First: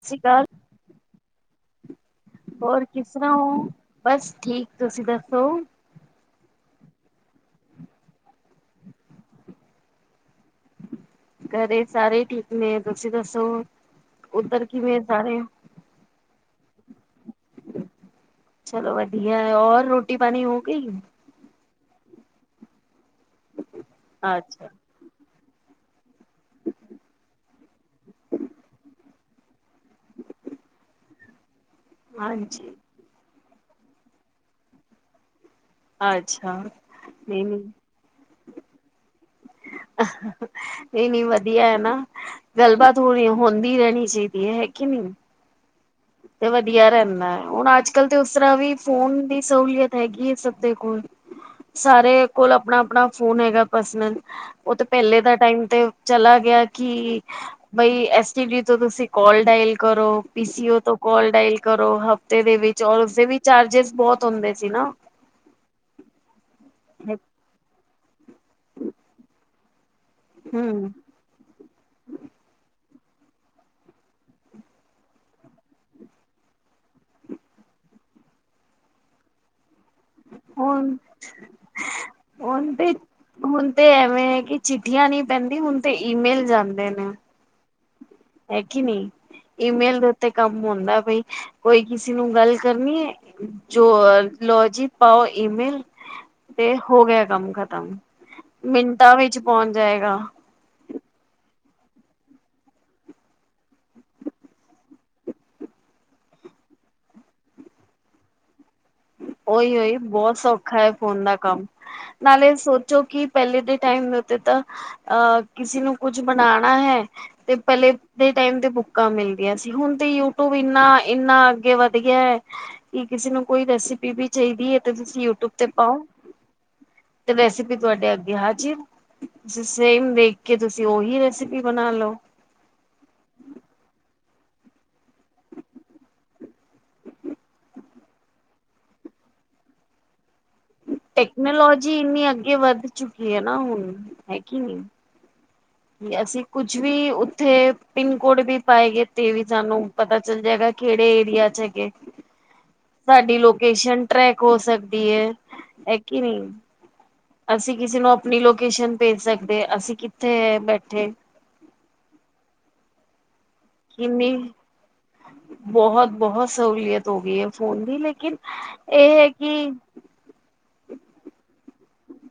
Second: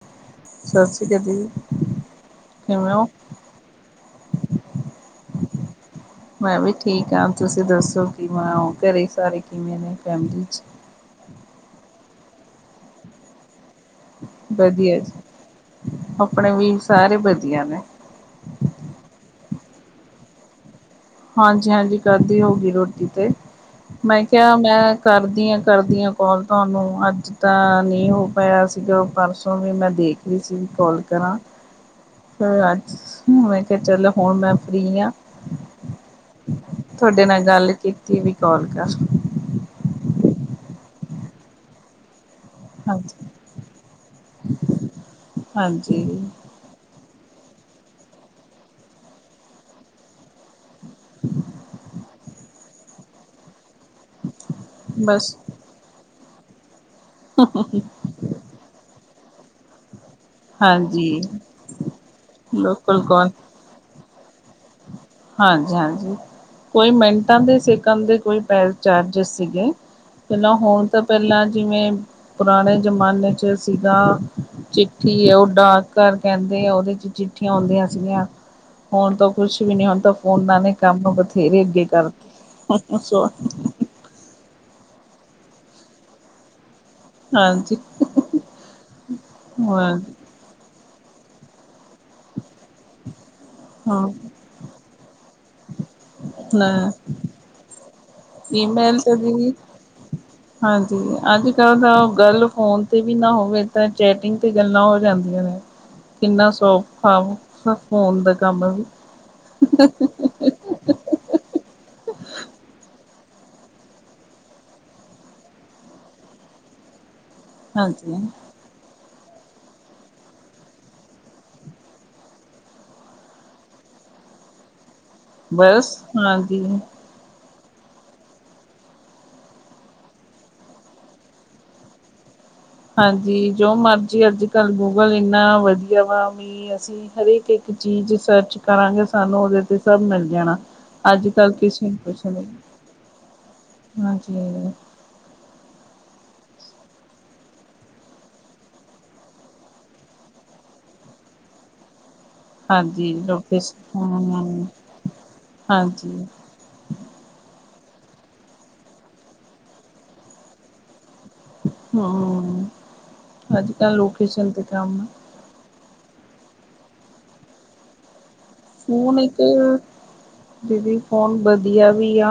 ਸਤਿ ਸ਼੍ਰੀ ਅਕਾਲ ਸਤਿ ਸ੍ਰੀ ਅਕਾਲ ਜੀ। ਹੋਰ ਕਿਸ ਤਰਾਂ ਹੋ ਬਸ ਠੀਕ ਤੁਸੀਂ ਦੱਸੋ? ਮੈਂ ਵੀ ਠੀਕ ਹਾਂ ਤੁਸੀਂ ਦੱਸੋ ਕਿਵੇਂ ਹੋ ਘਰੇ ਸਾਰੇ ਕਿਵੇਂ ਨੇ ਫੈਮਲੀ ਚ ਘਰੇ ਸਾਰੇ ਠੀਕ ਨੇ ਤੁਸੀਂ ਦੱਸੋ? ਉੱਧਰ ਵਧੀਆ ਕਿਵੇਂ ਜੀ ਸਾਰੇ ਆਪਣੇ ਵੀ ਸਾਰੇ ਵਧੀਆ ਨੇ ਚਲੋ ਵਧੀਆ ਹੋਰ ਰੋਟੀ ਪਾਣੀ ਹੋ ਗਈ? ਹਾਂਜੀ ਹਾਂਜੀ ਕਦ ਦੀ ਹੋਗੀ ਰੋਟੀ ਤੇ ਮੈਂ ਕਿਹਾ ਅੱਛਾ ਮੈਂ ਕਰਦੀ ਹਾਂ ਕਰਦੀ ਹਾਂ ਕੋਾਲ ਤੁਹਾਨੂੰ ਅੱਜ ਤਾਂ ਨਹੀਂ ਹੋ ਪਾਇਆ ਸੀਗਾ ਪਰਸੋਂ ਵੀ ਮੈਂ ਦੇਖ ਰੀ ਸੀ। ਕਾੱਲ ਕਰਾਂ? ਹਾਂਜੀ ਅੱਜ ਮੈਂ ਕਿਹਾ ਚੱਲੋ ਹੁਣ ਮੈਂ ਫ੍ਰਰੀ ਹਾਂ। ਅੱਛਾ ਤੁਹਾਡੇ ਨਹੀਂ ਨਾਲ ਨਹੀਂ ਗੱਲ ਕੀਤੀ ਵੀ ਕਾਲ ਕਰ। ਇਹ ਨੀ ਵਧੀਆ ਹੈ ਨਾ? ਗੱਲਬਾਤ ਹੋਣੀ ਹਾਂਜੀ ਹੁੰਦੀ ਰਹਿਣੀ ਚਾਹੀਦੀ ਹੈ ਹੈ ਕੇ ਨਹੀਂ? ਹਾਂਜੀ ਤੇ ਵਧੀਆ ਰਹਿੰਦਾ ਹੈ ਹੁਣ ਅੱਜ ਕੱਲ ਤੇ ਉਸ ਤਰ੍ਹਾਂ ਵੀ ਫੋਨ ਦੀ ਸਹੂਲੀਅਤ ਹੈਗੀ ਹੈ ਸਭ ਦੇ ਕੋਲ ਸਾਰੇ ਕੋਲ ਆਪਣਾ ਆਪਣਾ ਫੋਨ ਹੈਗਾ ਸ ਉਹ ਤੇ ਪਹਿਲੇ ਦਾ ਬਸ ਟਾਈਮ ਤੇ ਚਲਾ ਗਿਆ ਕਿ ਬਈ ਐਸਟੀ ਡੀ ਤੋਂ ਤੁਸੀਂ ਕੋਲ ਡਾਇਲ ਕਰੋ ਪੀਸੀ ਓ ਹਾਂਜੀ ਕਾਲ ਡਾਇਲ ਕਰੋ ਹਫਤੇ ਦੇ ਵਿੱਚ ਰ ਲੋਕਲ ਉਸਦੇ ਕੌਣ ਵੀ ਚਾਰਜਿਸ ਬਹੁਤ ਹੁੰਦੇ ਸੀ ਨਾ ਹਾਂਜੀ ਹਾਂਜੀ ਕੋਈ ਮਿੰਟਾਂ ਦੇ ਸ ਕਾਮ ਦੇ ਕੋਈ ਪੈ ਚਾਰਜਿਸ ਸੀਗੇ ਪਹਿਲਾਂ ਹੁਣ ਹੂੰ ਤਾਂ ਪਹਿਲਾਂ ਜਿਵੇਂ ਪੁਰਾਣੇ ਜ਼ਮਾਨੇ ਚ ਸੀਗਾ। ਕੀ ਉਹ ਡਾਕ ਘਰ ਕਹਿੰਦੇ ਆ ਉਹਦੇ ਚ ਚਿੱਠੀਆਂ ਆਉਂਦੀਆਂ ਸੀਗੀਆਂ ਹੁਣ ਤਾਂ ਕੁਛ। ਹੁਣ [unintelligible] ਹੁਣ ਤੇ ਹੁਣ ਤੇ ਐਵੇਂ ਹੈ ਕਿ ਚਿੱਠੀਆਂ ਨੀ ਪੈਂਦੀ ਹੁਣ ਤੇ ਈਮੇਲ ਜਾਂਦੇ ਨੇ। ਹਾਂਜੀ। ਹੈ ਕੇ ਨਹੀਂ ਈਮੇਲ ਹਾਂ ਦੇ ਉੱਤੇ ਕੰਮ ਹੁੰਦਾ ਬਈ। ਕੋਈ ਕਿਸੇ ਨੂੰ ਗੱਲ ਕਰਨੀ ਹੈ ਜੋ ਲੋਜੀ ਪਾਓ ਈਮੇਲ। ਤੇ ਹਾਂ ਹੋ ਗਿਆ ਕੰਮ ਖਤਮ। ਈਮੇਲ ਮਿੰਟਾਂ ਤੇ ਵਿੱਚ ਦੀ ਪਹੁੰਚ ਜਾਏਗਾ ਹਾਂਜੀ [unintelligible] [unintelligible] ਗੱਲ ਫੋਨ ਤੇ ਵੀ ਨਾ ਹੋਵੇ ਤਾਂ ਚੈਟਿੰਗ ਤੇ ਗੱਲਾਂ ਹੋ ਜਾਂਦੀ ਕਿੰਨਾ ਸੌਖਾ ਫੋਨ ਦਾ ਕੰਮ ਵੀ। ਉਹੀ ਉਹੀ ਬਹੁਤ ਸੌਖਾ ਹੈ ਫੋਨ ਦਾ ਕੰਮ। ਨਾਲੇ ਸੋਚੋ ਕਿ ਪਹਿਲੇ ਦੇ ਟਾਈਮ ਦੇ ਉੱਤੇ ਤਾਂ ਅਹ ਕਿਸੇ ਨੂੰ ਕੁੱਝ ਬਣਾਣਾ ਹੈ ਤੇ ਪਹਿਲੇ ਹਾਂਜੀ। ਦੇ ਟਾਈਮ ਤੇ [unintelligible] [unintelligible] ਮਿਲ ਗਯਾ ਸੀ ਹੁਣ ਤੇ ਯੂਟਊਬ ਇੰਨਾ ਇੰਨਾ ਅੱਗੇ ਵੱਧ ਗਯਾ ਹੈ ਕਿ ਕਿਸੇ ਨੂੰ ਕੋਈ ਰੈਸਿਪੀ ਵੀ ਚਾਹੀਦੀ ਹੈ ਤੇ ਤੁਸੀਂ ਯੂਟਿਊਬ ਤੇ ਬਸ ਪਾਓ ਹਾਂਜੀ। ਤੇ ਰੈਸਪੀ। ਤੁਹਾਡੇ ਅੱਗੇ ਹਾਜਿਰ ਤੇ ਸੇਮ ਦੇਖ ਕੇ ਤੁਸੀਂ ਉਹੀ ਰੈਸਿਪੀ ਬਣਾ ਲਓ। ਹਾਂਜੀ ਜੋ ਮਰਜੀ ਅੱਜ ਕੱਲ ਗੂਗਲ ਇੰਨਾ ਵਧੀਆ ਵਾ ਵੀ ਅਸੀਂ ਹਰੇਕ ਇੱਕ ਚੀਜ਼ ਸਰਚ ਕਰਾਂਗੇ ਸਾਨੂੰ ਉਹਦੇ ਤੇ ਸਭ ਮਿਲ ਜਾਣਾ। ਅੱਜ ਕੱਲ ਕਿਸੇ ਨ ਟੈਕਨੋਲੋਜੀ ਪੁੱਛ ਇੰਨੀ ਲੋ ਅੱਗੇ ਵੱਧ ਚੁੱਕੀ ਹੈ ਨਾ ਹੁਣ ਹੈ ਕਿ ਹਾਂਜੀ। ਨਹੀਂ ਅਸੀਂ ਕੁੱਝ ਵੀ ਉੱਥੇ ਪਿੰਨ ਕੋਡ ਵੀ ਪਾਏ ਗਏ ਤੇ ਵੀ ਸਾਨੂੰ ਪਤਾ ਚੱਲ ਜਾਏਗਾ ਕਿਹੜੇ ਏਰੀਆ ਚ ਹੈਗੇ ਹਾਂਜੀ ਸਾਡੀ ਲੋਕੇਸ਼ਨ ਟ੍ਰੈਕ ਹੋ ਹੂੰ ਸਕਦੀ ਹੈ। ਹੈ ਕੇ ਹਾਂਜੀ ਨਹੀਂ? ਅਸੀ ਕਿਸੇ ਨੂੰ ਆਪਣੀ ਲੋਕੇਸ਼ਨ ਭੇਜ ਸਕਦੇ ਅ ਅਸੀ ਕਿੱਥੇ ਹੈ ਬੈਠੇ। ਹਮ ਅੱਜ ਕੱਲ ਕਿੰਨੀ ਲੋਕੇਸ਼ਨ ਤੇ ਕੰਮ ਆ। ਬਹੁਤ ਬਹੁਤ ਸਹੂਲੀਅਤ ਹੋ ਗਈ ਹੈ ਫੋਨ ਦੀ ਲੇਕਿਨ ਇਹ ਫੋਨ ਹੈ ਕਿ ਇੱਕ ਦੀਦੀ ਫੋਨ ਵਧੀਆ ਵੀ ਆ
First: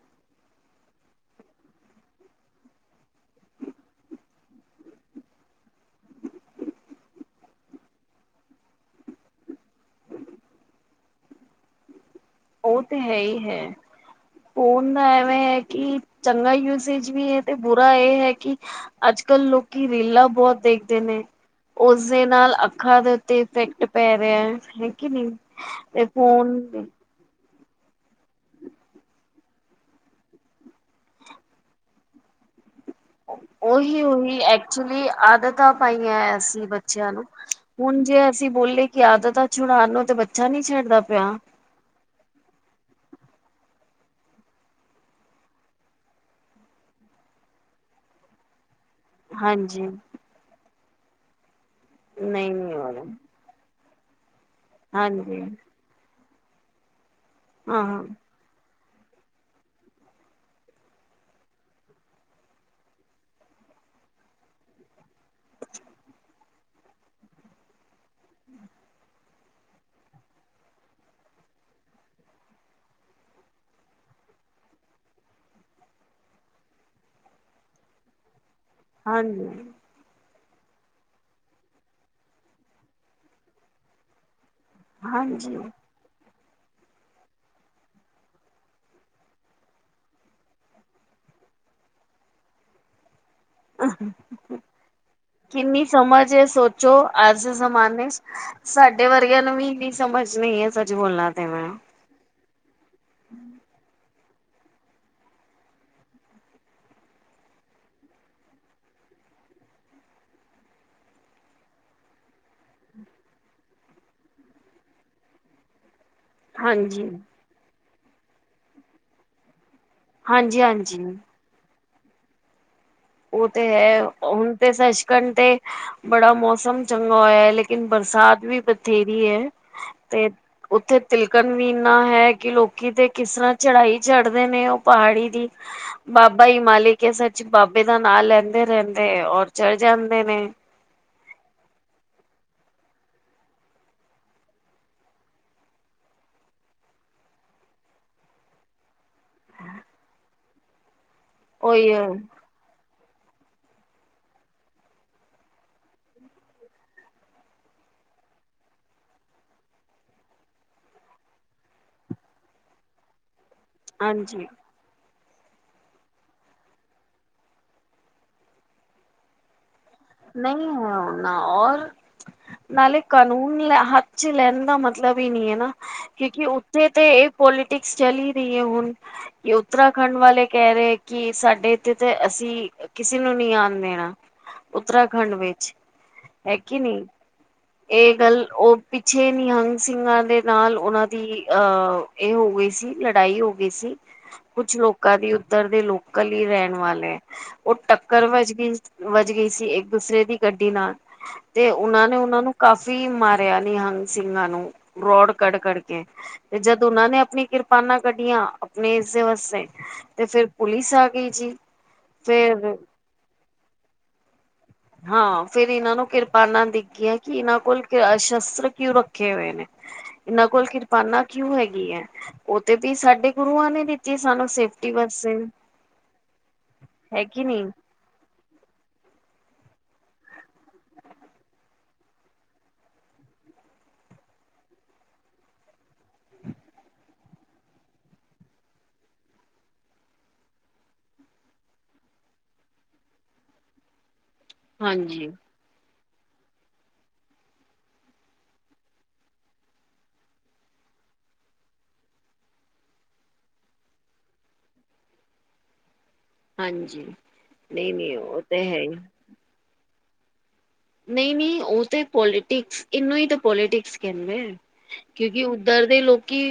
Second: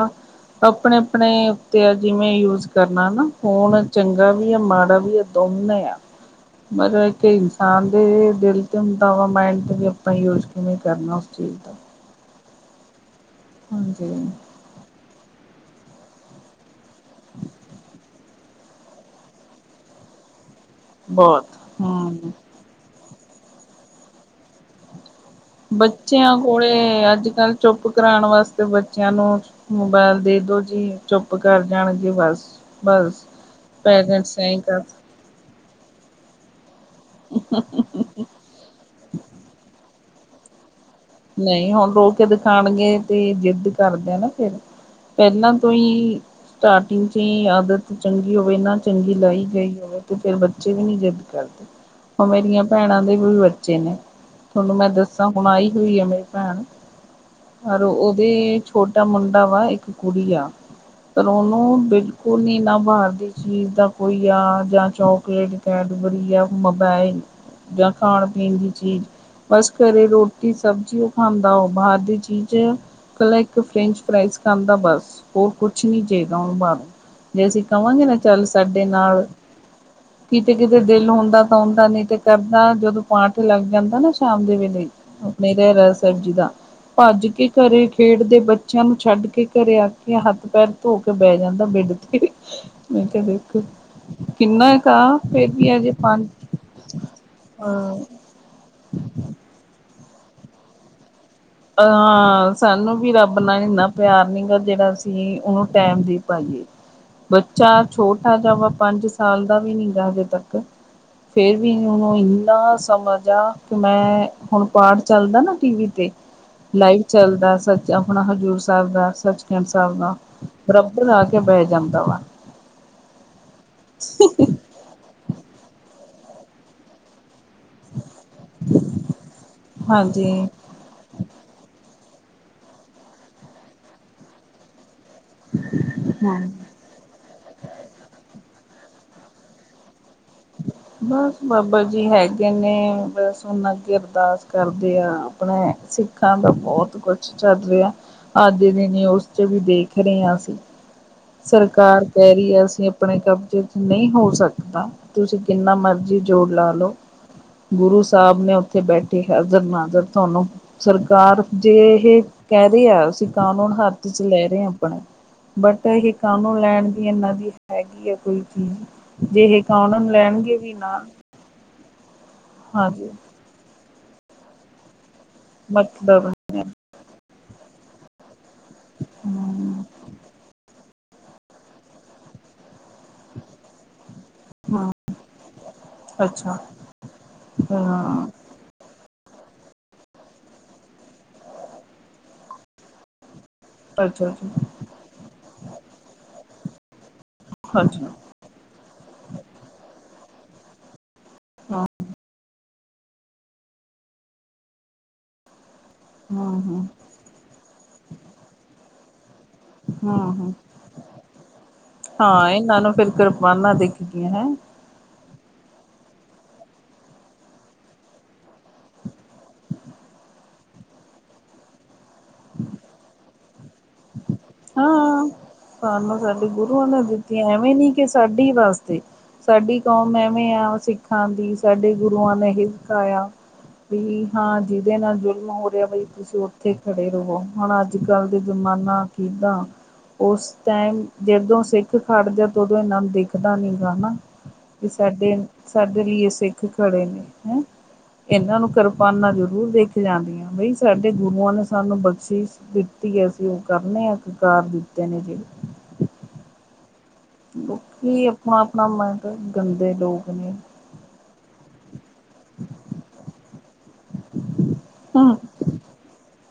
ਆਪਣੇ ਆਪਣੇ ਉੱਤੇ ਆ ਜਿਵੇਂ ਯੂਜ ਕਰਨਾ ਨਾ ਫੋਨ ਚੰਗਾ ਵੀ ਆ ਮਾੜਾ ਵੀ ਆ ਦੋਨੋ। ਉਹਨ ਆ ਮਤਲਬ ਇੱਕ ਇਨਸਾਨ ਦੇ ਦਿਲ ਤੇ ਹੁੰਦਾ ਵਾ ਮਾਇਡ ਤੇ ਵੀ ਆਪਾਂ ਹੀਵੇ ਕਰਨਾ ਉਸ ਚੀਹੀਦਾ ਉਹ ਤੇ ਹੈ ਹੀ ਹੈ ਫੋਣ ਐਵੇਂ ਕਿ ਚੰਗਾ ਯੂਜੇਜ ਵੀ ਹੈ ਤੇ ਬੁਰਾ ਇਹ ਹੈ ਕਿ ਅੱਜ ਕੱਲ ਲੋਕੀ ਰਿਲਾਂ ਬਹੁਤ ਦੇਖਦੇ ਨੇ ਬਹੁਤ ਹਮ ਉਸਦੇ ਨਾਲ ਅੱਖਾਂ ਦੇ ਉੱਤੇ ਇਫੈਕਟ ਪੈ ਰਿਹਾ ਹੈਗੀ ਨਹੀਂੀ ਬੱਚਿਆਂ ਕੋਲੇ ਅੱਜ ਕੱਲ ਚੁੱਪ ਕਰਾਉਣ ਵਾਸਤੇ ਬੱਚਿਆਂ ਨੂੰ ਮੋਬਾਇਲ ਦੇ ਦੋ ਜੀ ਚੁੱਪ ਕਰ ਜਾਣਗੇ ਬਸ। [inaudible] ਉਹੀ-ਉਹੀ ਐ ਕਰ ਐਕਚੁਲੀ ਆਦਤਾਂ ਪਾਈਆਂ ਏ ਅਸੀਂ ਬੱਚਿਆਂ ਨੂੰ ਹੁਣ ਜੇ ਅਸੀਂ ਬ ਬੋਲੇ ਕਿ ਆਦਤਾਂ ਛੁੜਾਲਓ ਤੇ ਬੱਚਾ ਨੀ ਛੱਡਦਾ। ਪਿਆ ਨਹੀਂ ਹੁਣ ਰੋ ਕੇ ਦਿਖਾਣਗੇ ਤੇ ਜਿੱਦ ਕਰਦੇ ਨਾ ਫਿਰ। ਪਹਿਲਾਂ ਤੋਂ ਹੀ ਸਟਾਰਟਿੰਗ ਚ ਹੀ ਆਦਤ ਚੰਗੀ ਹੋਵੇ ਇਹਨਾਂ ਚੰਗੀ ਲਾਈ ਗਈ ਹਾਂਜੀ। ਹੋਵੇ ਤੇ ਫਿਰ ਬੱਚੇ ਵੀ ਨੀ ਜਿੱਦ ਕਰਦੇ। ਓ ਮੇਰੀਆਂ ਨਹੀਂ-ਨਹੀਂ ਹੋ ਭੈਣਾਂ ਰਿਹਾ ਦੇ ਵੀ ਬੱਚੇ ਨੇ। ਤੁਹਾਨੂੰ ਮੈਂ ਦੱਸਾਂ ਹਾਂਜੀ ਹੁਣ ਆਈ ਹੋਈ ਆ ਮੇਰੀ ਭੈਣ ਹਾਂ ਪਰ ਉਹਦੇ ਛੋਟਾ ਮੁੰਡਾ ਵਾ ਇੱਕ ਕੁੜੀ ਆ। ਪਰ ਉਹਨੂੰ ਬਿਲਕੁਲ ਨੀਂ ਨਾ ਬਾਹਰ ਦੀ ਚੀਜ਼ ਦਾ ਕੋਈ ਆ ਜਾਂ ਚੋਕਲੇਟ ਕਹਿ ਵਧੀਆ ਮੋਬਾਇਲ ਜਾਂ ਖਾਣ ਪੀਣ ਦੀ ਚੀਜ਼ ਬਸ ਘਰੇ ਰੋ ਕਿ ਸਬਜ਼ੀ ਉਹ ਖਾਂਦਾ ਉਹ ਬਾਹਰ ਦੀ ਚੀਜ਼ ਕੱਲਾ ਇੱਕ ਫਰੈਂਚ ਫਰਾਈਜ ਖਾਂਦਾ ਬਸ ਹੋਰ ਕੁਛ ਨਹੀਂ ਚਾਹੀਦਾ ਉਹਨੂੰ ਬਰੋਂ। ਜੇ ਅਸੀਂ ਕਵਾਂਗੇ ਨਾ ਚੱਲ ਸਾਡੇ ਨਾਲ। ਹਾਂਜੀ-ਹਾਂਜੀ। ਕਿਤੇ ਕਿਤੇ ਦਿਲ ਹੁੰਦਾ ਤਾਂ ਹੁੰਦਾ ਨੀ ਤੇ ਕਰਦਾ ਜਦੋਂ ਪਾਠ ਲੱਗ ਜਾਂਦਾ ਨਾ ਸ਼ਾਮ ਦੇ ਵੇਲੇ ਨਹੀਂ ਤੇ ਰਹਰਾਸ ਸਾਹਿਬ ਜੀ ਦਾ। ਭੱਜ ਕੇ ਘਰੇ ਖੇਡਦੇ ਬੱਚਿਆਂ ਨੂੰ ਛੱਡ ਕੇ ਘਰੇ ਆ ਕੇ ਹੱਥ ਪੈਰ ਧੋ ਕੇ ਬਹਿ ਜਾਂਦੇ। ਬੈਡ ਦੇ ਵਿੱਚ ਮੈਂ ਕਿਹਾ ਵੇਖ ਕਿੰਨਾ ਕਾ। ਕਿੰਨੀ ਸਮਝ ਏ ਸੋਚੋ ਅੱਜ ਜੈ ਅਹ ਜਮਾਨੇ ਚ ਸਾਡੇ ਵਰਗਿਆਂ ਨੂੰ ਵੀ ਇਨੀ ਸਮਝ ਨਈ ਏ ਸੱਚ ਬੋਲਾ ਅਅ ਸਾਨੂੰ ਵੀ ਰੱਬ ਨਾ ਏਨਾ ਪਿਆਰ ਨਿਗਾ ਜਿੜਾ ਅਸੀ ਓਨੂੰ ਟੈਮ ਦੇ ਪਾਈਏ। ਬੱਚਾ ਛੋਟਾ ਜਵਾ ਪੰਜ ਸਾਲ ਦਾ ਵੀ ਨੀ ਗਾ ਹਜੇ ਤੱਕ। ਫੇਰ ਵੀ ਓਨੀ ਇਨ ਏਦਾ ਸਮਝ ਆ ਕਿ ਮੈਂ ਹੁਨ ਪਾਠ ਚੱਲਦਾ ਨਾ ਟੀਵੀ ਤੇ ਲਾਈਵ ਚੱਲਦਾ ਸੱਚ ਆਪਨਾ ਹਜ਼ੂਰ ਸੈਬ ਦਾ, ਸੱਚ ਖੰਡ ਸਾਬ ਨਾ ਹਾਂਜੀ-ਹਾਂਜੀ-ਹਾਂਜੀ। ਬਰਾਬਰ ਆ ਕੇ ਬੈ ਜਾਂਦਾ ਵਾ। ਓ ਤੇ ਐ ਹੁਨ ਤੇ ਸੱਚਖੰਤ ਤੇ ਬੜਾ ਮੌਸਮ ਚੰਗਾ ਹੋਏਆ ਲੇਕਿ ਲੇਕਿਨ ਬਰਸਾਤ ਵੀ ਬਥੇਰੀ ਹੈ, ਤੇ ਹਾਂਜੀ ਓਥੇ ਤਿਲਕਨ ਵੀ ਨਾਂ ਹੈ ਕਿ ਲੋਕੀ ਤੇ ਕਿਸ ਰਾ ਚੜਾਈ ਚੜਦੇ ਨੇ ਓ ਪਹਾੜੀ ਦੀ, ਬਾਬਾ ਈ ਮਾਲਿਕ ਏ ਸੱਚ ਬਾਬ ਹਾਂ ਲੈਂਦੇ ਰੈਂਦੇ ਓਰ ਚਰ ਜਾਂਦੇ ਨੇ। ਬਸ ਬਾਬਾ ਜੀ ਹੈਗੇ ਨੇ ਬਸ ਉਨਾ ਅੱਗੇ ਅਰਦਾਸ ਕਰਦੇ ਆ ਆਪਨੇ ਸਿੱਖਾਂ ਦਾ ਬੋਤ ਕੁਛ ਚੜ ਰਿਆ, ਅੱਜ ਦੇ ਦਿਨ ਨਿਊਜ਼ ਚ ਵੀ ਦੇਖ ਰਏ ਆ ਅਸੀਂ। [inaudible] ਸਰਕਾਰ ਹੈ ਕੈ ਰਈ ਆ ਅਸੀਂ ਅਪਨੇ ਕਬਜ਼ੇ ਚ ਨਹੀਂ ਹੋ ਸਕਦਾ। ਤੁਸੀ ਕਿੰਨਾ ਮਰਜ਼ੀ ਜੋਰ ਲਾ ਲਓ। ਗੁਰੂ ਸਾਬ ਨੇ ਓਥੇ ਬੈਠੇ ਹਾਜ਼ਰ ਨਾਜ਼ਰ ਤੁਹਾਨੂੰ ਸਰਕਾਰ ਜੇ ਹੇ ਕੈ ਰਿਆ ਆ ਸੀ ਕਾਨੂੰਨ ਹੱਥ ਚ ਹਾਂਜੀ ਲੈ ਰੇ ਆਪਣੇ। ਬਟ ਇਹ ਕਾਮ ਲੈਣ ਦੀ ਇਹਨਾਂ ਦੀ ਹੈਗੀ ਹੈ ਕੋਈ ਚੀਜ਼ ਜੇ ਏਕਾ ਉਹਨਾਂ ਨੂੰ ਲੈਣਗੇ ਨਹੀਂ ਵੀ ਨਾ। ਹੈ ਔਰ ਨਾਲੇ ਕਾਨੂੰਨ ਲ ਹੱਥ ਚ ਲੈਣ ਦਾ ਮਤਬ ਮਤਲਬ ਹੀ ਨੀ ਹੈ ਨਾ ਮਤਲਬ ਕਿਉਂਕਿ ਹਮ ਉੱਥੇ ਤੇ ਇਹ ਪੋਲੀਟਿਕਸ ਚਲੀ ਕੀ ਹੈ ਹੁਣ ਏ ਉੱਤਰਾਖੰਡ ਵਾਲੇ ਕਹਿ ਰਹੇ ਕਿ ਸਾਡੇ ਇੱਥੇ ਤੇ ਅਸੀਂ ਕਿਸੇ ਨੂੰ ਨੀ ਆਣ ਦੇਣਾ। ਹਮ ਉੱਤਰਾਖੰਡ ਵਿੱਚ ਹੈ ਅੱਛਾ ਕਿ ਨੀ। ਇਹ ਹਾਂ ਗੱਲ ਉਹ ਪਿੱਛੇ ਨਿਹੰਗ ਸਿੰਘਾਂ ਦੇ ਨਾਲ ਉਹਨਾਂ ਦੀ ਅਹ ਇਹ ਹੋ ਗਈ ਸੀ ਲੜਾਈ ਹੋ ਵੀ ਸੀ ਅੱਛਾ ਅੱਛਾ ਕੁੱਛ ਲੋਕਾਂ ਦੀ ਉੱਧਰ ਦੇ ਲੋਕਲ ਹੀ ਰਹਿਣ ਵਾਲੇ ਉਹ ਅੱਛਾ ਟੱਕਰ ਵੱਜ ਗਈ ਵੱਜ ਗਈ ਸੀ। ਇੱਕ ਦੂਸਰੇ ਦੀ ਗੱਡੀ ਨਾਲ ਤੇ ਹਾਂ ਉਹਨਾਂ ਨੇ ਉਹਨਾ ਨੂੰ ਕਾਫ਼ੀ ਮਾਰਿਆ ਨਿਹੰਗ ਸਿੰਘਾਂ ਨੂੰ ਰੋਡ ਕੱਢ ਕਢੱ ਤੇ ਹਮ ਜਦ ਹਮ ਉਹਨਾਂ ਨੇ ਆਪਣੀ ਕਿਰਪਾਨਾਂ ਕੱਢੀਆਂ ਆਪਣੇ ਇਸੇ ਵਾਸਤੇ ਹਮ ਤੇ ਫੇਰ ਹਮ ਪੁਲਿਸ ਆ ਗਈ ਜੀ ਫੇਰ ਹੈ [inaudible] ਹਾਂ ਫੇਰ ਇਹਨਾਂ ਨੂੰ ਕਿਰਪਾਨਾ ਦਿਖ ਗਿਆਂ ਕਿ ਇਹਨਾਂ ਕੋਲ ਸ਼ਸਤਰ ਕਿਉਂ ਰੱਖੇ ਹੋਏ ਨੇ। ਇਹਨਾਂ ਕੋਲ ਕਿਰਪਾਨਾ ਕਿਉਂ ਹੈਗੀ ਐ ਉਹ ਤੇ ਵੀ ਸਾਡੇ ਗੁਰੂਆਂ ਨੇ ਦਿੱ ਸਾਨੂੰ ਸੇਫਟੀ ਹਾਂ ਵਸਤੇ ਵੀ ਸਾਨੂੰ ਸਾਡੇ ਗੁਰੂਆਂ ਨੇ ਦਿੱਤੀਆਂ ਐਵੇਂ ਨੀ ਕਿ ਸਾਡੀ ਵਾਸਤੇ ਸਾਡੀ ਕੌਮ ਐਵੇਂ ਆ ਸਿੱਖਾਂ ਦੀ ਸਾਡੇ ਗੁਰੂਆਂ ਨੇ ਹੀ ਸਿਖਾਏਆ ਵੀ ਹਾਂ ਜਿਦੇ ਨਾਲ ਜ਼ੁਲਮ ਹੋ ਰਿਆ ਬਈ ਤੁਸੀ ਓਥੇ ਖੜੇ ਰਵੋ ਹੁਣ ਅੱਜ-ਕੱਲ ਦੇ ਜ਼ਮਾਨਾ ਕਿਦਾਂ ਉਸ ਟਾਈਮ ਜਦੋਂ ਸਿੱਖ ਖੜ ਜਾ ਤਾਂ ਉਦੋਂ ਇਹਨਾ ਨੂੰ ਦਿਖਦਾ ਨੀ ਗਾ ਹਨਾ ਤੇ ਹਾਂਜੀ ਸਾਡੇ ਸਾਡੇ ਲਈ ਸਿੱਖ ਖੜੇ ਨੇ ਹੈਂ ਇਹਨਾਂ ਨੂੰ ਕਰਪਾਨਾ ਜ਼ਰੂਰ ਦੇਖ ਜਾਂਦੀਆਂ ਬਈ ਸਾਡੇ ਗੁਰੂਆਂ ਨੇ ਸਾਨੂੰ ਬਖਸ਼ਿਸ਼ਤੀ ਅਸੀਂ ਉਹ ਕਰਨੇ ਆਕਾਰ ਦਿੱਤੇ ਨੇ ਜਿ ਹਾਂਜੀ ਨਹੀਂ ਨਹੀਂ ਲੋਕੀ ਉਹ ਆਪਣਾ ਤੇ ਹੈ ਆਪਣਾ ਹੀ ਮਨ ਗੰਦੇ ਲੋਕ ਨੇ ਨਹੀਂ ਨਹੀਂ ਉਹ ਤੇ ਪੋਲੀਟਿਕਸ ਇਹਨੂੰ ਹੀ ਤਾਂ ਪੋਲੀਟਿਕਸ ਕਹਿੰਦੇ ਹਮ ਕਿਉਂਕਿ ਉੱਧਰ ਦੇ ਲੋਕੀ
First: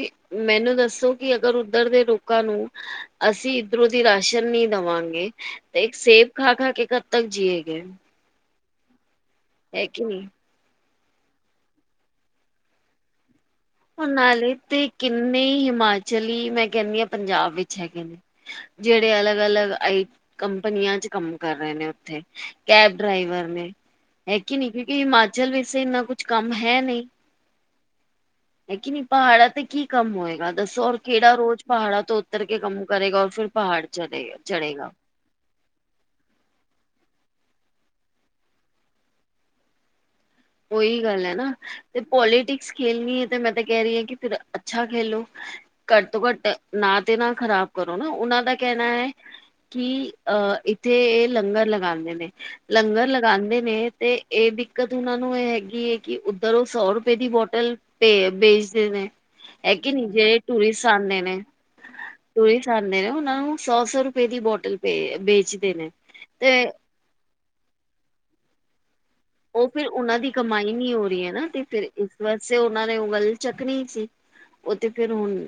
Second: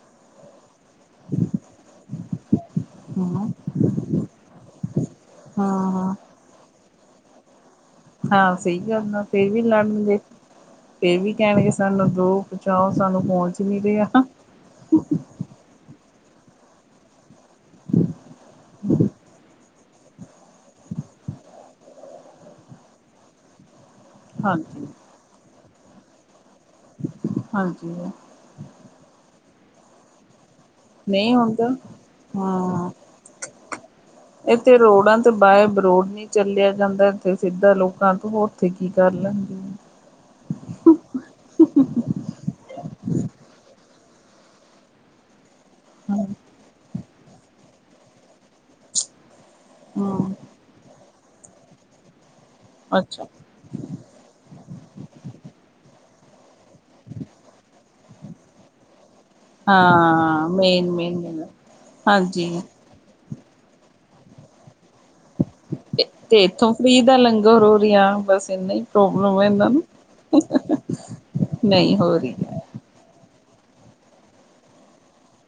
ਮੈਨੂੰ ਦੱਸ ਦੱਸੋ ਕਿ ਅਗਰ ਉੱਧਰ ਦੇ ਲੋਕਾਂ ਨੂੰ ਹਮ ਅਸੀਂ ਇੱਧਰੋਂ ਦੀ ਰਾਸ਼ਨ ਨ ਦੇਵਾਂਗੇ ਤੇ ਹਾਂ ਇੱਕ ਹਾਂ ਸੇਬ ਖਾ ਖਾ ਕੇ ਕਦ ਤੱਕ ਜੀਏ ਗਏ ਹਾਂ ਸਹੀ ਗੱਲ ਆ ਫੇਰ ਵੀ ਕਿ ਲੜਨਗੇ ਨਹੀਂ ਤੇ ਵੀ ਕਹਿਣਗੇ ਸਾਨੂੰ ਦੋ ਪਹਚਾਓ ਸਾਨੂੰ ਪਹੁੰਚ ਨਹੀਂ ਰਿਹਾ ਉਹਨਾਲੇ ਤੇ ਕਿੰਨੇ ਹਿਮਾਚਲ ਚਲੀ ਮੈਂ ਕਹਿੰਦੀ ਹਾਂ ਪੰਜਾਬ ਵਿੱਚ ਹੈਗੇ ਨੇ ਜਿਹੜੇ ਅਲੱਗ ਅਲੱਗ ਆਈ ਕੰਪਨੀਆਂ ਚ ਕੰਮ ਕਰ ਰਹੇ ਨੇ ਉੱਥੇ ਕੈਬ ਡਰਾਈਵਰ ਨੇ ਹੈ ਕਿ ਨਹੀਂ ਹਾਂਜੀ ਕਿਉਂਕਿ ਹਿਮਾਚਲ ਵੇਸੇ ਇੰਨਾ ਕੁਛ ਕੰਮ ਹੈ ਨਹੀਂ ਹਾਂਜੀ ਹੈ ਕਿ ਨਹੀਂ ਪਹਾੜਾਂ ਤੇ ਕੀ ਕੰਮ ਹੋਏਗਾ ਦੱਸੋ ਔਰ ਕਿਹੜਾ ਨਹੀਂ ਰੋਜ਼ ਹੁੰਦਾ ਪਹਾੜਾਂ ਤੋਂ ਉੱਤਰ ਕੇ ਕੰਮ ਹਾਂ ਕਰੇਗਾ ਔਰ ਫਿਰ ਪਹਾੜ ਚੜੇਗਾ ਇੱਥੇ ਚੜੇਗਾ ਰੋਡਾਂ ਤੇ ਬਾਏ ਬਰੋਡ ਨੀ ਚੱਲਿਆ ਜਾਂਦਾ। ਸਿੱਧਾ ਲੋਕਾਂ ਤੋਂ ਉੱਥੇ ਕੀ ਕਰ ਲਣਗੇ ਉਹੀ ਗੱਲ ਹੈ ਨਾ ਤੇ ਪੋਲੀਟਿਕਸ ਖੇਲਣੀ ਹੈ ਤੇ ਮੈਂ ਤਾਂ ਕਹਿ ਰਹੀ ਹਾਂ ਕਿ ਫਿਰ ਅੱਛਾ ਖੇਲੋ ਘੱਟ ਤੋਂ ਘੱਟ ਨਾ ਨਾ ਖ਼ਰਾਬ ਕਰੋ ਨਾ ਉਹਨਾਂ ਦਾ ਕਹਿਣਾ ਹੈ ਕਿ ਹਮ ਹ ਇੱਥੇ ਲੰਗਰ ਲਗਾਂਦੇ ਨੇ ਲੰਗਰ ਅੱਛਾ ਲਗਾਂਦੇ ਨੇ ਤੇ ਐ ਦਿੱਕਤ ਉਹਨਾਂ ਨੂੰ ਇਹ ਹੈਗੀ ਹੈ ਕਿ ਉੱਧਰ ਉਹ ਸੌ ਰੁਪਏ ਦੀ ਬੋਟਲ ਵੇਚਦੇ ਨੇ। ਹੈ ਕਿ ਨੀ ਜੇ ਹਾਂ ਟੂਰਿਸਟ ਮੇਨ ਆਉਂਦੇ ਨੇ ਮੇਨ ਹਾਂਜੀ ਟੂਰਿਸਟ ਆਉਂਦੇ ਨੇ ਨੂੰ ਸੌ ਸੌ ਰੁਪਏ ਦੀ ਬੋਟਲ ਭੇ ਵੇਚਦੇ ਨੇ ਤੇ ਇੱਥੋਂ ਫਰੀ ਦਾ ਲੰਗਰ ਹੋ ਰਿਹਾ ਹਾ ਬਸ ਇੰਨਾ ਹੀ ਪ੍ਰੋਬਲਮ ਹੈ ਉਹ ਇਹਨਾਂ ਨੂੰ ਫਿਰ ਉਹਨਾਂ ਦੀ ਕਮਾਈ ਨਹੀਂ ਹੋ ਰਹੀ ਹੈ ਨਾ ਤੇ ਫਿਰ ਰ ਨਹੀਂ ਇਸ ਹੋ ਰਹੀ ਵਾਸਤੇ ਉਹ ਨੇ ਉਹ ਗੱਲ। ਚੱਕਣੀ ਸੀ ਉਹ ਤੇ ਫੇਰ ਹੁਣ।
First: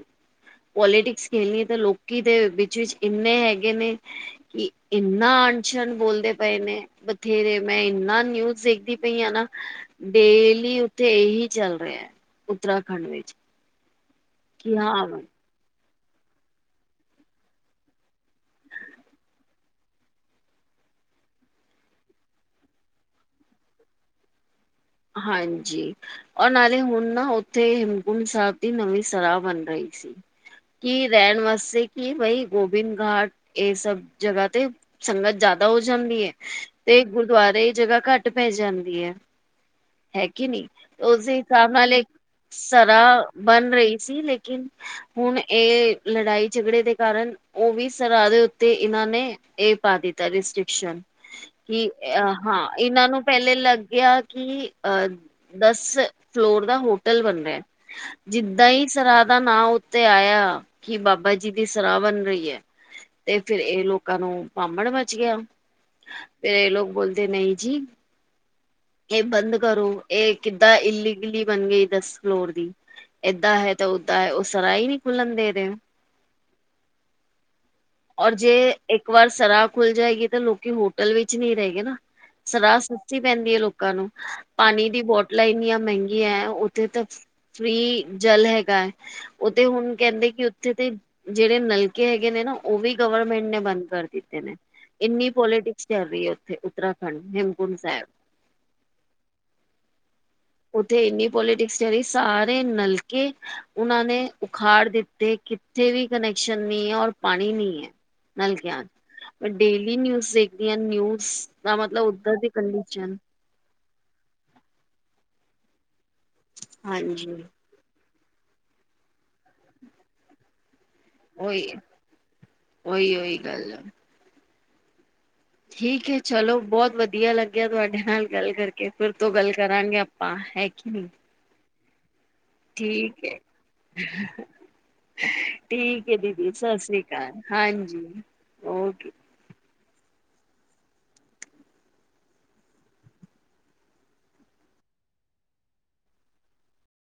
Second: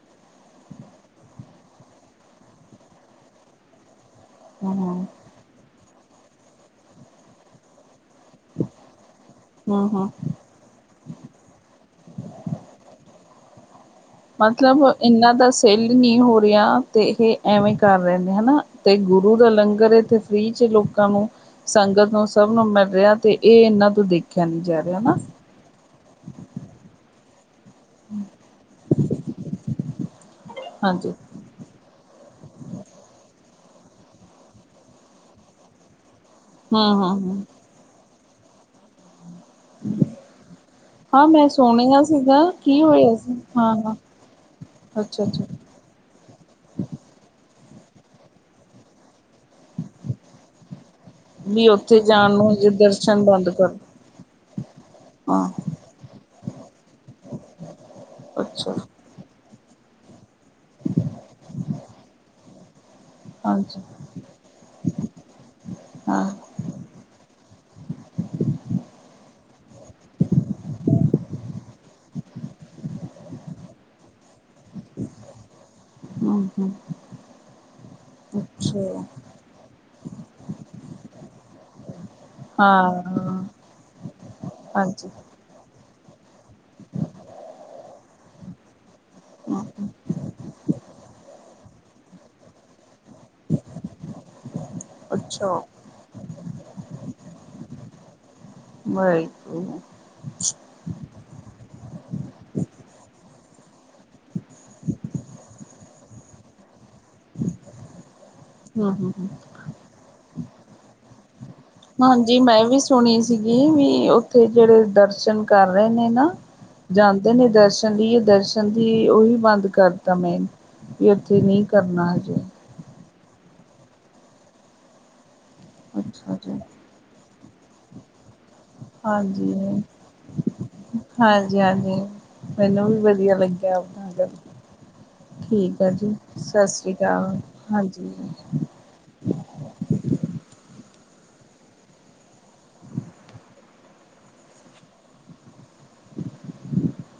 ਪੋਲੀਟਿਕਸ ਖੇਣੀਏ ਤਾਂ ਲੋਕੀ ਦੇ ਵਿੱਚ ਵਿਚ ਇੰਨੇ ਹੈਗੇ ਨੇ ਕਿ ਹਮ ਇੰਨਾ ਅਣਛਣ ਬੋਲਦੇ ਪਏ ਨੇ ਬਥੇਰੇ ਮੈਂ ਇੰਨਾ ਸਿੱਖਦੀ ਪਈ ਆ ਨਾ ਹਮ ਹਮ ਡੇਲੀ ਉੱਥੇ ਇਹੀ ਚੱਲ ਰਿਹਾ। ਉਤਰਾਖੰਡ ਵਿੱਚ ਕਿ ਮਤਲਬ ਹਾਂ ਇਹਨਾ ਦਾ ਸੇਲ ਨਹੀਂ ਹੋ ਰਿਹਾ ਤੇ ਇਹ ਐਵੇਂ ਕਰ ਰਹੇ ਹਨਾ। ਤੇ ਗੁਰੂ ਦਾ ਲੰਗਰ ਇੱਥੇ ਫੀ ਚ ਲੋਕ ਲੋਕਾਂ ਨੂੰ ਸੰਗਤ ਨੂੰ ਸਭ ਨੂੰ ਮਿਲ ਰਿਹਾ ਤੇ ਇਹ ਇਹਨਾਂ ਤੋਂ ਦੇਖਿਆ ਨੀ ਜਾ ਰਿਹਾ ਨਾ ਹਾਂਜੀ। ਉਹ ਨਾਲੇ ਹੁਣ ਨਾ ਤੇ ਹਿਮਕੁੰਟ ਸਾਹਿਬ ਦੀ ਨਵੀਂ ਸਲਾਹ ਬਣ ਰਹੀ ਸੀ। ਕੀ ਹਾਂਜੀ ਰਹਿਣ ਵਾਸਤੇ ਕੀ ਬਈ ਗੋਬਿੰਦ ਘਾਟ। ਇਹ ਸਭ ਜਗ੍ਹਾ ਤੇ ਸੰਗਤ ਜ਼ਿਆਦਾ ਹੋ ਜਾਂਦੀ ਹੈ। ਤੇ ਹਮ ਹਮ ਹਮ ਗੁਰਦੁਆਰੇ ਜਗ੍ਹਾ ਘੱਟ ਠੰਡ ਪੈ ਜਾਂਦੀ ਹੈ। ਹੈਗੀ ਨੀ ਹਾਂ ਉਸਦੇ ਮੈਂ ਹਿਸਾਬ ਨਾਲ ਸੁਣਿਆ ਸੀਗਾ ਕੀ ਹੋਇਆ ਸਰਾਹ ਸੀ ਬਣ ਹਾਂ ਹਾਂ ਰਹੀ ਸੀ। ਲੇਕਿਨ ਅੱਛਾ ਹੁਣ ਅੱਛਾ ਇਹ ਲੜਾਈ- ਝਗੜੇ ਦੇ ਕਾਰਨ ਉਹ ਵੀ ਸਰਾਹ ਦੇ ਉੱਤੇ ਇਹਨਾਂ ਨੇ ਇਹ ਪਾ ਦਿੱਤਾ ਰਿਸਟ੍ਰਿਕਸ਼ਨ। ਵੀ ਕਿ ਉੱਥੇ ਜਾਣ ਨੂੰ ਹਾਂ, ਹਜੇ ਇਹਨਾਂ ਨੂੰ ਦਰਸ਼ਨ ਬੰਦ ਪਹਿਲੇ ਕਰ ਲੱਗਿਆ। ਅ ਹਾਂ ਦਸ ਫਲੋਰ ਦਾ ਹੋਟਲ ਬਣ ਰਿਹਾ। ਜਿੱਦਾਂ ਅੱਛਾ ਹੀ ਸਰਰਾਦ ਨਾਂ ਉੱਤੇ ਆਇਆ। ਕਿ ਬਾਬਾ ਜੀ ਦੀ ਸਰਾਹ ਬਣ ਰਹੀ ਹੈ। ਤੇ ਫੇਰ ਹਾਂਜੀ ਇਹ ਲੋਕਾਂ ਨੂੰ ਭਬੜ ਮਚ ਗਿਆ। ਹਾਂ ਫੇਰ ਇਹ ਲੋਕ ਬੋਲਦੇ ਨਹੀਂ ਜੀ। ਇਹ ਬੰਦ ਕਰੋ। ਇਹ ਕਿੱਦਾਂ ਇਲੀ- ਗਿੱਲੀ ਬਣ ਗਈ ਦਸ ਫਲੋਰ ਦੀ। ਏਦਾਂ ਹੈ ਤਾਂ ਓਦਾਂ ਹੈ। ਉਹ ਸਰਾ ਹੀ ਨਹੀਂ ਖੁੱਲਣ ਦੇ ਰਹੇ। ਹਮ ਹਮ। ਔਰ ਜੇ ਅੱਛਾ ਇੱਕ ਵਾਰ ਸਰਾ ਖੁੱਲ ਜਾਏਗੀ। ਤਾਂ ਲੋਕੀ ਹੋਟਲ ਵਿੱਚ ਨਹੀਂ ਰਹੇ ਗਏ ਨਾ। ਸਰਾਹ ਸਸਤੀ ਹਾਂ ਪੈਂਦੀ ਹੈ ਲੋਕਾਂ ਨੂੰ, ਪਾਣੀ ਦੀ ਹਾਂਜੀ ਬੋਟਲਾਂ ਇੰਨੀਆਂ ਮਹਿੰਗੀਆਂ ਹੈ। ਉੱਥੇ ਤਾਂ ਫ੍ਰਰੀ ਜਲ ਹੈਗਾ ਹੈ। ਉਹ ਤੇ ਹਮ ਹੁਣ ਕਹਿੰਦੇ ਕਿ ਉੱਥੇ ਤੇ ਜਿਹੜੇ ਨਲਕੇ ਹੈਗੇ ਨੇ ਨਾ ਉਹ ਵੀ ਗਵਰਮੈਂਟ ਨੇ ਬੰਦ ਕਰ ਦਿੱਤੇ ਨੇ। ਇੰਨੀ ਅੱਛਾ ਪੋਲੀਟਿਕਸ ਚੱਲ ਰਹੀ ਹੈ ਉੱਥੇ ਉੱਤਰਾਖੰਡ, ਹੇਮਕੁੰਟ ਸਾਹਿਬ। ਬਾਈਕ। ਉੱਥੇ ਇੰਨੀ ਪੋਲੀਟਿਕਸ ਸਾਰੇ ਨਲਕੇ ਉਹਨਾਂ ਨੇ ਉਖਾੜ ਦਿੱਤੇ। ਕਿੱਥੇ ਵੀ ਕਨੈਕਸ਼ਨ ਨਹੀਂ ਹੈ ਔਰ ਪਾਣੀ ਨ ਹੈ ਨਲਕਿਆਂ ਹਮ ਹਮ ਹਮ ਚਾ। ਮੈਂ ਡੇਲੀ ਨਿਊਜ਼ ਦੇਖਦੀ ਹਾਂ ਨਿਊਜ਼ ਦਾ ਮਤਲਬ ਉੱਧਰ ਹਾਂਜੀ। ਦੀ ਮੈਂ ਵੀ ਕੰਡੀਸ਼ਨ ਸੁਣੀ ਸੀਗੀ ਵੀ ਉੱਥੇ ਜਿਹੜੇ ਦਰਸ਼ਨ ਕਰ ਰਹੇ ਨੇ ਨਾ ਹਾਂਜੀ ਜਾਂਦੇ ਨੇ ਦਰਸ਼ਨ ਲਈ ਦਰਸ਼ਨ ਦੀ ਉਹੀ ਬੰਦ ਕਰ ਦਿੱਤਾ ਮੈਂਨ ਉੱਥੇ ਨਹੀਂ ਉਹੀ ਕਰਨਾ ਹਜੇ। [inaudible] ਠੀਕ ਹੈ। ਅੱਛਾ ਜੀ ਚਲੋ ਬਹੁਤ ਵਧੀਆ ਲੱਗਿਆ ਤੁਹਾਡੇ ਨਾਲ ਗੱਲ ਕਰੀ। ਫਿਰ ਤੋਂ ਗੱਲ ਹਾਂਜੀ ਕਰਾਂਗੇ ਆਪਾਂ, ਹੈ ਕਿ ਨਹੀਂ। ਹਾਂਜੀ ਹਾਂਜੀ ਮੈਨੂੰ ਵੀ ਠੀਕ ਵਧੀਆ ਹੈ ਲੱਗਿਆ। ਆਪ ਕਰ ਠੀਕ ਦੀਦੀ ਸਤਿ ਸ੍ਰੀ ਅਕਾਲ। ਹਾਂਜੀ, ਓਕੇ। [inaudible] ਹ।